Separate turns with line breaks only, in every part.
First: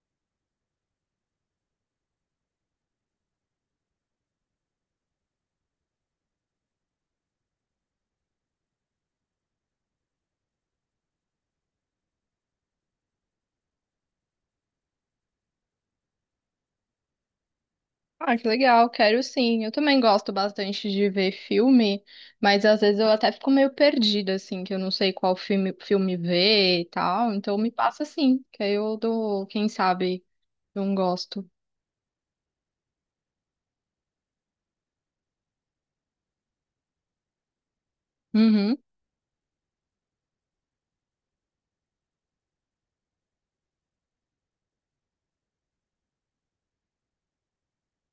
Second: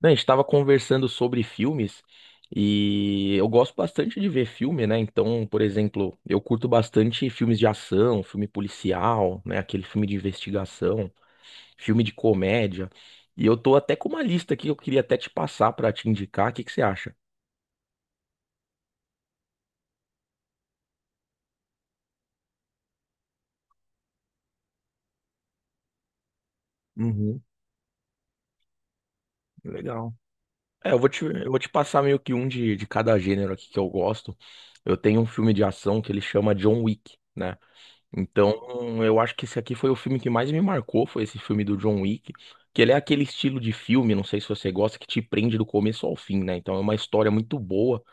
Não, a gente estava conversando sobre filmes e eu gosto bastante de ver filme, né? Então, por exemplo, eu curto bastante filmes de ação, filme policial, né? Aquele filme de investigação, filme de comédia. E eu tô até com uma lista aqui que eu queria até te passar para te indicar. O que que você acha?
Ah, que legal, quero sim. Eu também gosto bastante de ver filme, mas às vezes eu até fico meio perdida, assim, que eu não sei qual filme ver e tal.
Uhum,
Então me passa assim, que aí eu dou, quem
legal.
sabe, eu
É,
não
eu vou te,
gosto.
eu vou te passar meio que um de cada gênero aqui que eu gosto. Eu tenho um filme de ação que ele chama John Wick, né? Então,
Uhum.
eu acho que esse aqui foi o filme que mais me marcou, foi esse filme do John Wick, que ele é aquele estilo de filme, não sei se você gosta, que te prende do começo ao fim, né? Então é uma história muito boa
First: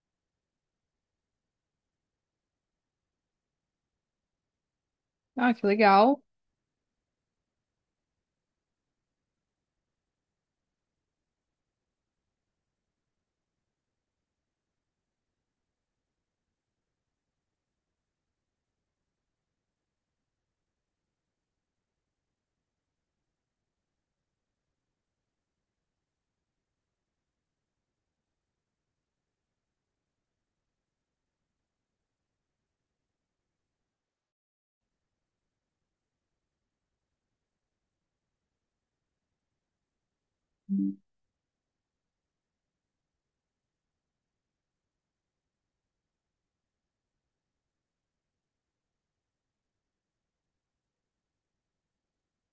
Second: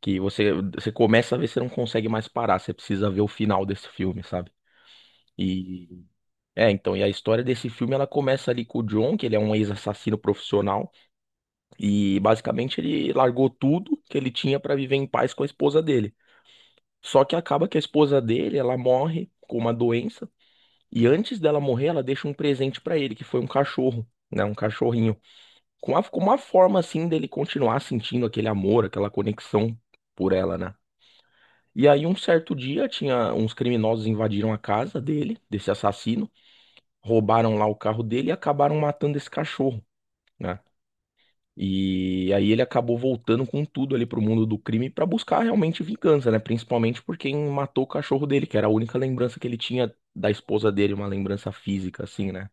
que você começa a ver, você não consegue mais parar, você precisa ver o final desse filme, sabe?
Ah, que
E
legal.
é, então, e a história desse filme ela começa ali com o John, que ele é um ex-assassino profissional e basicamente ele largou tudo que ele tinha pra viver em paz com a esposa dele. Só que acaba que a esposa dele, ela morre com uma doença. E antes dela morrer, ela deixa um presente pra ele, que foi um cachorro, né? Um cachorrinho. Com uma forma, assim, dele continuar sentindo aquele amor, aquela conexão por ela, né? E aí, um certo dia, tinha uns criminosos invadiram a casa dele, desse assassino, roubaram lá o carro dele e acabaram matando esse cachorro, né? E aí ele acabou voltando com tudo ali pro mundo do crime pra buscar realmente vingança, né? Principalmente por quem matou o cachorro dele, que era a única lembrança que ele tinha da esposa dele, uma lembrança física, assim, né?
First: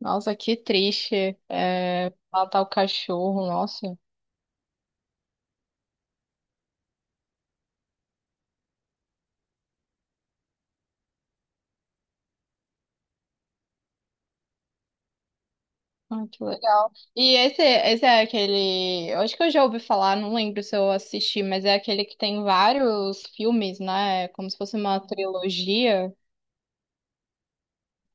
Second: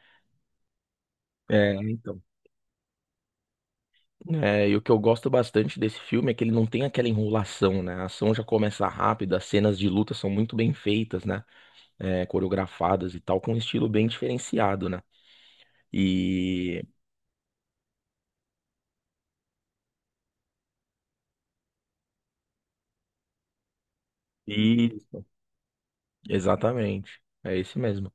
Nossa, que triste.
É,
É,
então.
matar o cachorro, nossa.
É, e o que eu gosto bastante desse filme é que ele não tem aquela enrolação, né? A ação já começa rápida, as cenas de luta são muito bem feitas, né? É, coreografadas e tal, com um estilo bem diferenciado, né?
Ah, que
E.
legal. E esse é aquele. Eu acho que eu já ouvi falar, não lembro se eu assisti, mas é aquele que tem vários filmes, né? É como se fosse uma
Isso,
trilogia.
exatamente. É esse mesmo.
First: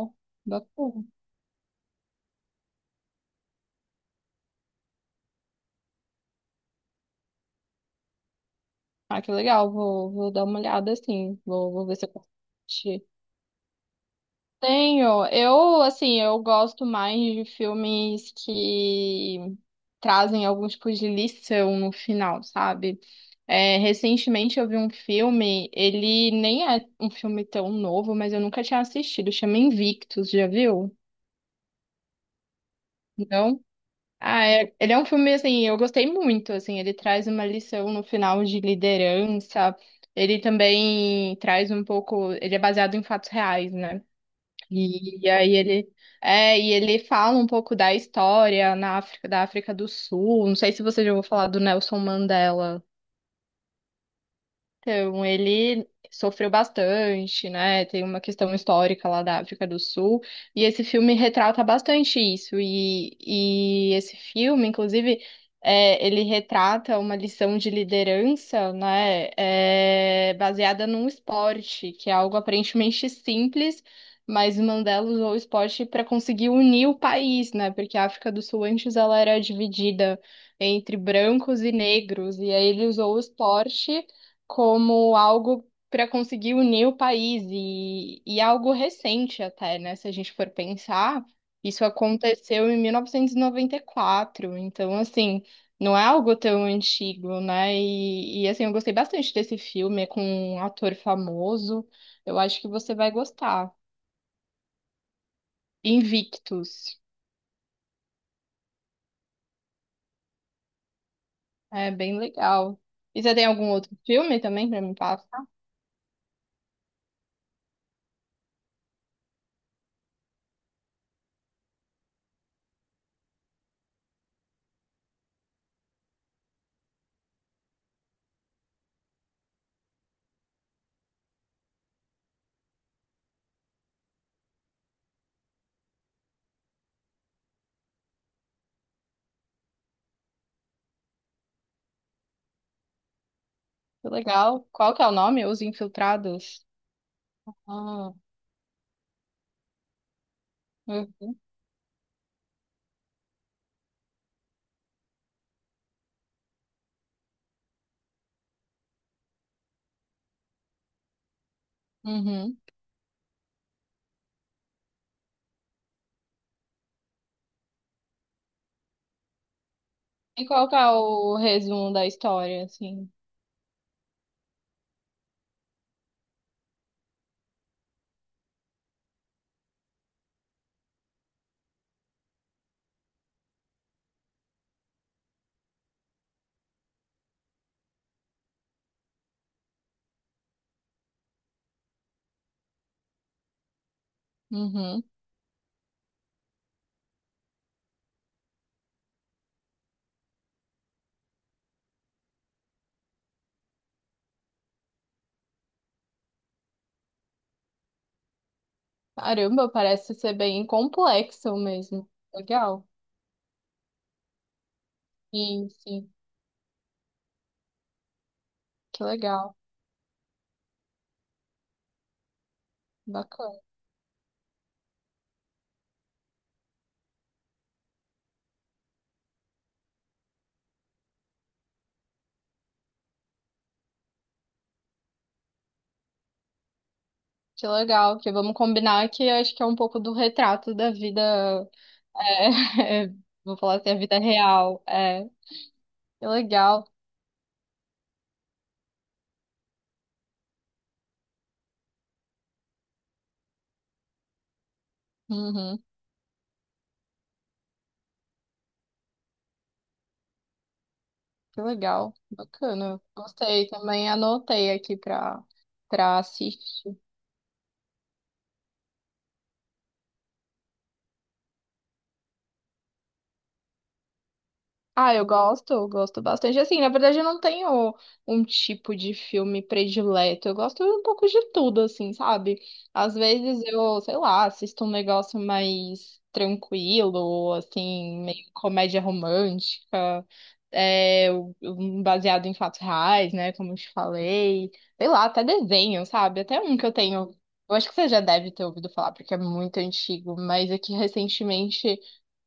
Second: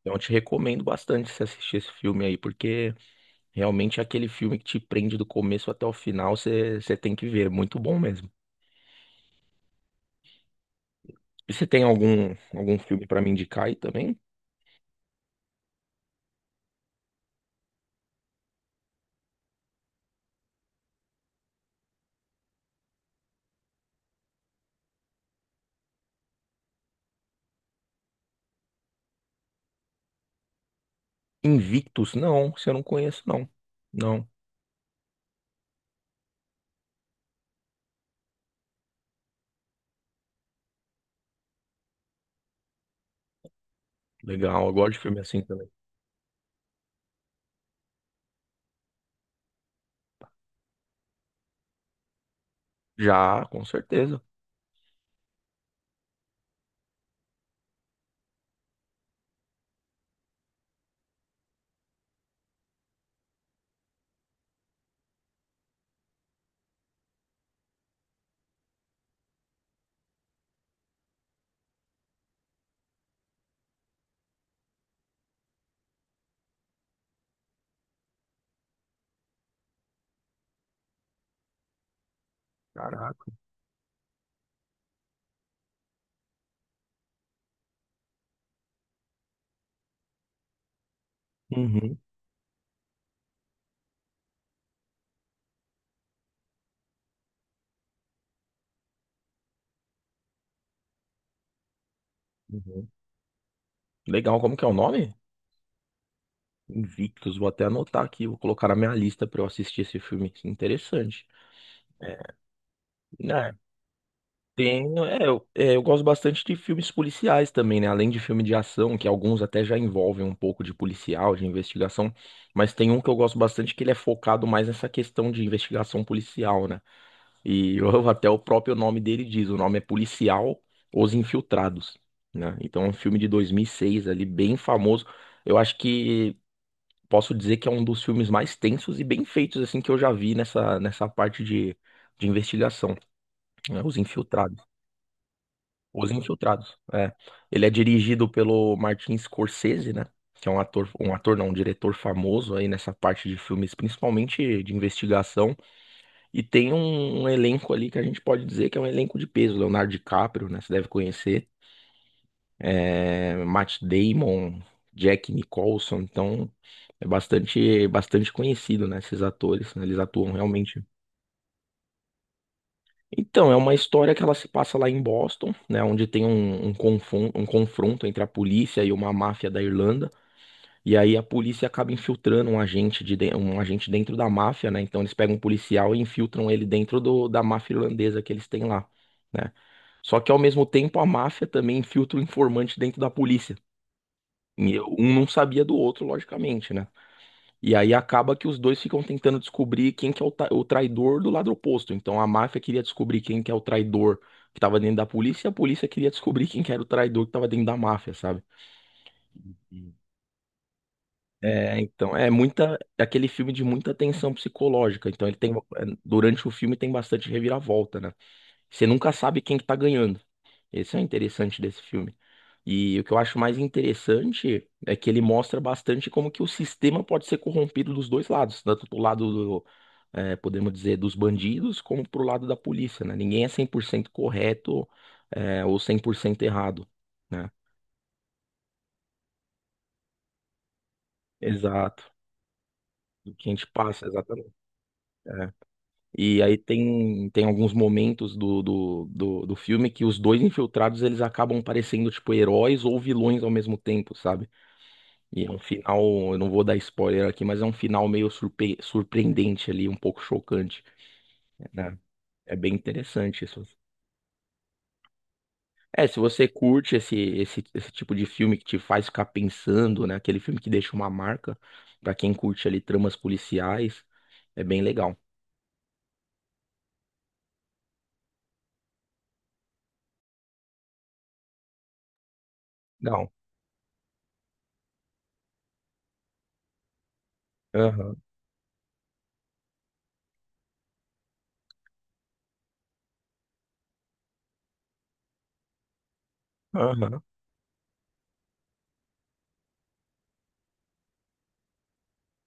Então eu te recomendo
bacana.
bastante você assistir esse filme aí, porque realmente é aquele filme que te prende do começo até o final, você tem que ver. É muito bom mesmo.
Ah, que legal, vou dar uma olhada assim,
E você
vou,
tem
vou ver se eu consigo
algum filme
assistir.
pra me indicar aí também?
Tenho, eu, assim, eu gosto mais de filmes que trazem algum tipo de lição no final, sabe? É, recentemente eu vi um filme, ele nem é um filme tão novo, mas eu nunca tinha assistido, chama Invictus, já viu?
Invictus? Não, você não conhece, não.
Não?
Não.
Ele é um filme, assim, eu gostei muito, assim, ele traz uma lição no final de liderança, ele também traz um pouco, ele é baseado em fatos reais, né?
Legal, eu gosto de filme
E, e
assim
aí
também.
ele, e ele fala um pouco da história na África, da África do Sul, não sei se você já ouviu falar do Nelson Mandela.
Já, com certeza.
Então, ele sofreu bastante, né? Tem uma questão histórica lá da África do Sul, e esse filme retrata bastante isso. E esse filme, inclusive, é, ele retrata uma lição de liderança, né? É, baseada num esporte, que é algo aparentemente simples, mas o Mandela usou o esporte para conseguir unir o país, né? Porque a África do Sul antes ela era dividida entre brancos e negros, e aí ele usou o
Caraca.
esporte como algo para conseguir unir o país e algo recente até, né? Se a gente for pensar, isso
Uhum,
aconteceu em mil novecentos e noventa e quatro. Então assim, não é algo tão antigo, né? E assim, eu gostei bastante desse filme, é com um ator famoso. Eu acho que
uhum.
você vai gostar.
Legal, como que é o nome?
Invictus.
Invictus, vou até anotar aqui, vou colocar na minha lista pra eu assistir esse filme. Que interessante.
É bem legal. E você tem
É,
algum outro filme também para me
tenho,
passar?
é, eu gosto bastante de filmes policiais também, né? Além de filme de ação, que alguns até já envolvem um pouco de policial, de investigação, mas tem um que eu gosto bastante que ele é focado mais nessa questão de investigação policial, né? Até o próprio nome dele diz, o nome é Policial Os Infiltrados, né? Então é um filme de 2006 ali, bem famoso. Eu acho que posso dizer que é um dos filmes mais tensos e bem feitos assim que eu já vi nessa parte de investigação, né? Os
Que
Infiltrados.
legal. Qual que é o nome? Os
Os
Infiltrados.
Infiltrados, é. Ele é
Ah,
dirigido pelo Martin Scorsese, né? Que é um
eu-
ator não, um diretor famoso aí nessa parte de filmes, principalmente de investigação. E tem um elenco ali que a gente pode dizer que é um elenco de peso. Leonardo DiCaprio, né? Você deve conhecer.
uhum.
É, Matt Damon, Jack Nicholson. Então, é bastante, bastante conhecido, né? Esses atores, né, eles atuam
E qual que
realmente.
é o resumo da história, assim?
Então, é uma história que ela se passa lá em Boston, né? Onde tem um, um confronto entre a polícia e uma máfia da Irlanda. E aí a polícia acaba infiltrando um agente dentro da máfia, né? Então eles pegam um policial e infiltram ele dentro da máfia irlandesa que eles têm lá, né? Só que ao mesmo tempo a máfia também infiltra o informante dentro da polícia. E
Uhum.
um não sabia do outro, logicamente, né? E aí acaba que os dois ficam tentando descobrir quem que é o traidor do lado oposto. Então a máfia queria descobrir quem que é o traidor que estava dentro da polícia, e a polícia queria descobrir quem que era o traidor que estava dentro da máfia, sabe?
Caramba, parece ser bem complexo
É,
mesmo.
então, é muita,
Legal.
é aquele filme de muita tensão psicológica. Então ele tem,
Sim,
é,
sim.
durante o filme tem bastante reviravolta, né? Você
Que
nunca sabe
legal.
quem que tá ganhando. Esse é o interessante desse filme. E o que eu acho mais
Bacana.
interessante é que ele mostra bastante como que o sistema pode ser corrompido dos dois lados, tanto do lado é, podemos dizer, dos bandidos, como pro lado da polícia, né? Ninguém é 100% correto, é, ou 100% errado, né?
Que legal. Que vamos combinar que eu acho que é um pouco do retrato da vida.
Exato.
É,
O que a
vou
gente
falar assim, a
passa,
vida
exatamente.
real. É.
É.
Que
E aí
legal.
tem, tem alguns momentos do filme que os dois infiltrados eles acabam parecendo tipo heróis ou vilões ao mesmo tempo, sabe? E é um
Uhum.
final, eu não vou dar spoiler aqui, mas é um final meio surpreendente ali, um pouco chocante,
Que
né?
legal.
É bem
Bacana.
interessante isso.
Gostei. Também anotei aqui pra,
É, se
pra
você curte
assistir.
esse tipo de filme que te faz ficar pensando, né? Aquele filme que deixa uma marca, pra quem curte ali tramas policiais, é bem
Ah,
legal.
eu gosto bastante. Assim, na verdade, eu não tenho um tipo de filme predileto. Eu gosto um pouco de tudo, assim, sabe? Às
Legal.
vezes eu, sei lá, assisto um negócio mais tranquilo,
Aham,
assim, meio comédia romântica, é, um baseado em fatos reais, né? Como eu te falei. Sei lá, até desenho, sabe? Até um que eu
aham.
tenho. Eu acho que você já deve ter ouvido falar, porque é muito antigo, mas aqui recentemente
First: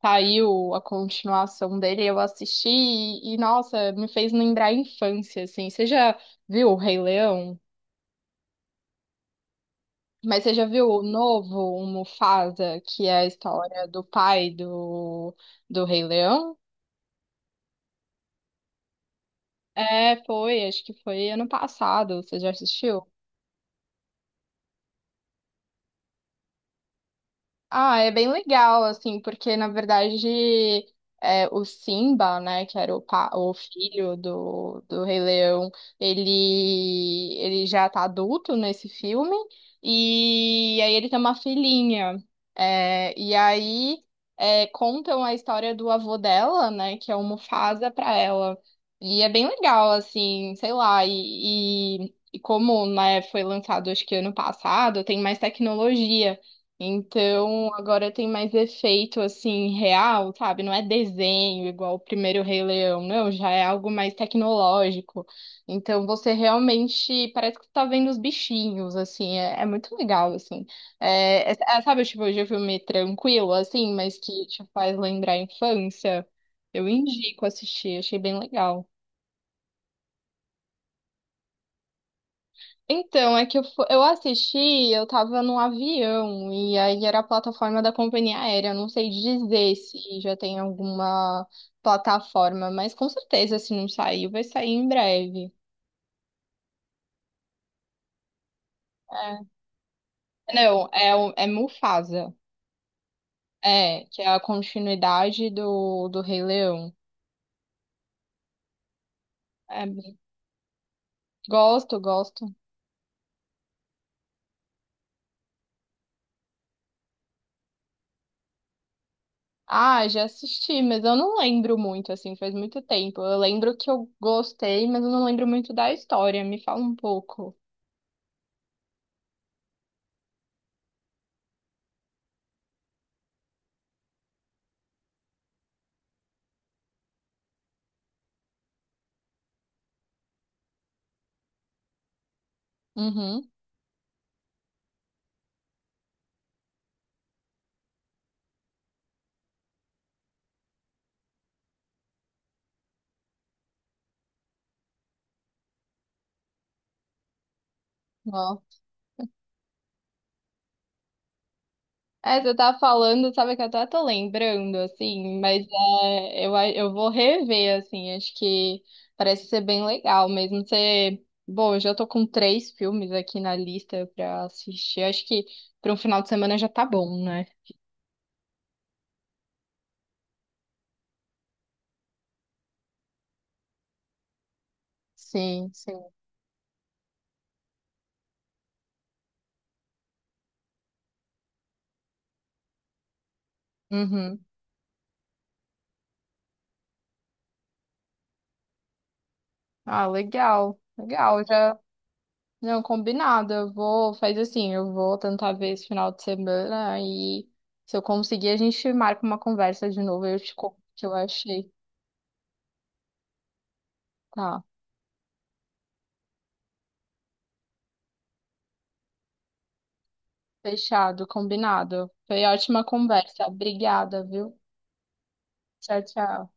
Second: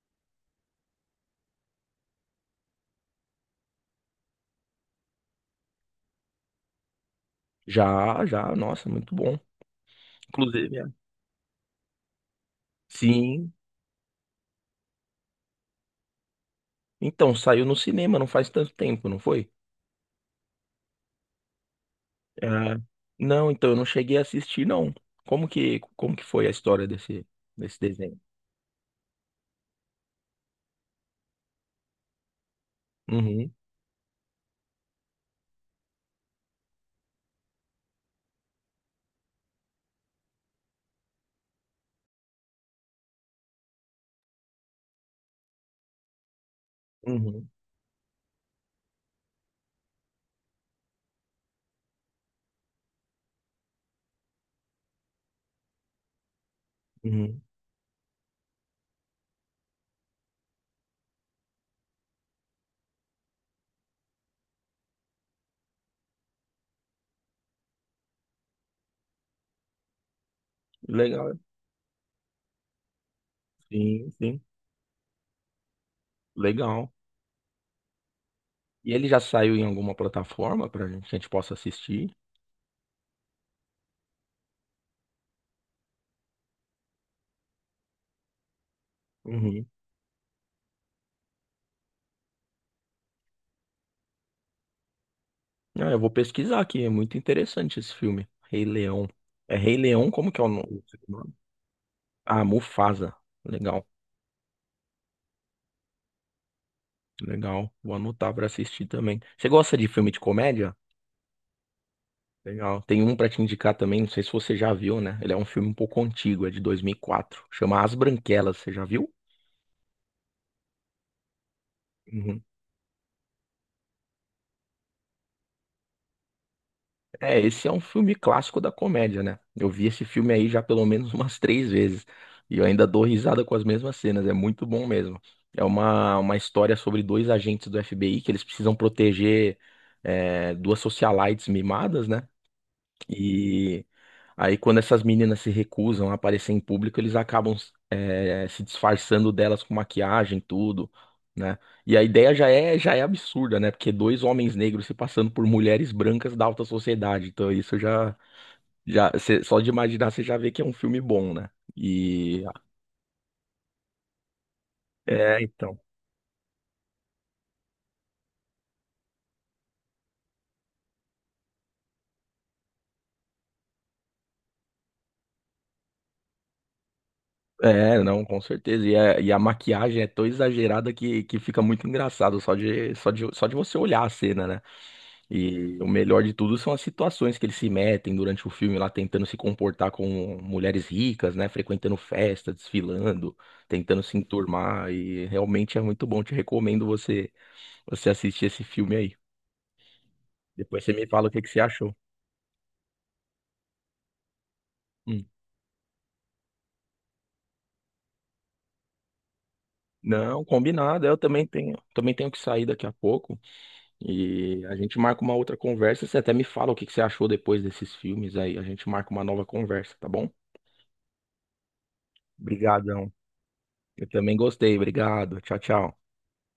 saiu a continuação dele, eu assisti e, nossa, me fez lembrar a infância, assim. Você já viu o Rei Leão?
Já, já, nossa, muito bom.
Mas você já viu
Inclusive,
o novo, o Mufasa, que é a
sim.
história do pai do Rei Leão?
Então, saiu no cinema não faz tanto tempo, não foi?
É, foi, acho que foi ano passado. Você
É.
já assistiu?
Não, então eu não cheguei a assistir, não. Como que foi a história desse, desse
Ah, é
desenho?
bem legal, assim, porque na verdade é, o Simba, né, que era o,
Uhum,
o filho do Rei Leão, ele já tá adulto nesse filme, e aí ele tem uma filhinha. É, e aí é, contam a história do avô dela, né, que é o
uhum,
Mufasa pra ela. E é bem legal, assim, sei lá, e como, né, foi lançado acho que ano passado, tem mais tecnologia.
uhum.
Então, agora tem mais efeito assim real, sabe? Não é desenho igual o primeiro Rei Leão, não, já é algo mais tecnológico. Então, você realmente parece que você tá vendo os bichinhos, assim, é, é muito legal, assim.
Legal.
Sabe tipo de filme tranquilo, assim,
Sim,
mas
sim.
que te faz lembrar a infância? Eu
Legal.
indico assistir, achei bem legal.
E ele já saiu em alguma plataforma pra gente, que a gente possa assistir?
Então, é que eu assisti, eu tava num avião, e aí era a plataforma da companhia aérea. Eu não sei
Uhum.
dizer se já tem alguma plataforma, mas com certeza, se não saiu, vai sair em breve.
Ah, eu vou pesquisar aqui, é muito interessante esse filme. Rei Leão.
É.
É Rei Leão, como que é o no- o
Não, é,
nome?
é Mufasa,
Ah, Mufasa. Legal,
é, que é a continuidade do Rei Leão.
legal. Vou anotar pra assistir também. Você gosta
É,
de filme de comédia?
gosto, gosto.
Legal. Tem um pra te indicar também, não sei se você já viu, né? Ele é um filme um pouco antigo, é de 2004. Chama As Branquelas, você já viu?
Ah, já assisti, mas eu não lembro muito, assim,
Uhum.
faz muito tempo. Eu lembro que eu gostei, mas eu não lembro muito da história. Me fala um
É,
pouco.
esse é um filme clássico da comédia, né? Eu vi esse filme aí já pelo menos umas três vezes. E eu ainda dou risada com as mesmas cenas, é muito bom mesmo. É uma história sobre dois agentes do FBI que eles precisam proteger é, duas socialites mimadas, né?
Uhum.
E aí, quando essas meninas se recusam a aparecer em público, eles acabam se disfarçando delas com maquiagem, tudo, né? E a ideia já é absurda, né? Porque dois homens negros se passando por mulheres brancas da alta sociedade. Então, isso já,
Ó.
só de imaginar, você já vê que é um filme bom, né?
É,
E
você tá falando, sabe que eu até tô lembrando, assim,
é,
mas
então.
é, eu vou rever, assim, acho que parece ser bem legal mesmo. Você, bom, eu já tô com três filmes aqui na lista pra assistir, acho que pra um final de semana já tá bom, né?
É, não, com certeza. E, e a maquiagem é tão exagerada que fica muito engraçado só de você olhar a cena, né?
Sim,
E o
sim.
melhor de tudo são as situações que eles se metem durante o filme lá, tentando se comportar com mulheres ricas, né? Frequentando festa, desfilando, tentando se
Uhum.
enturmar. E realmente é muito bom. Te recomendo você assistir esse filme aí.
Ah, legal,
Depois você me fala o que
legal,
que você
já,
achou.
não, combinado, eu vou, faz assim, eu vou
Hum.
tentar ver esse final de semana e se eu conseguir a gente marca uma conversa de novo, eu
Não,
te conto o
combinado.
que eu
Eu
achei.
também tenho que sair daqui a pouco.
Tá.
E a gente marca uma outra conversa. Você até me fala o que que você achou depois desses filmes aí. A gente marca uma nova conversa, tá bom?
Fechado, combinado. Foi ótima
Obrigadão.
conversa.
Eu
Obrigada,
também
viu?
gostei. Obrigado. Tchau, tchau.
Tchau, tchau.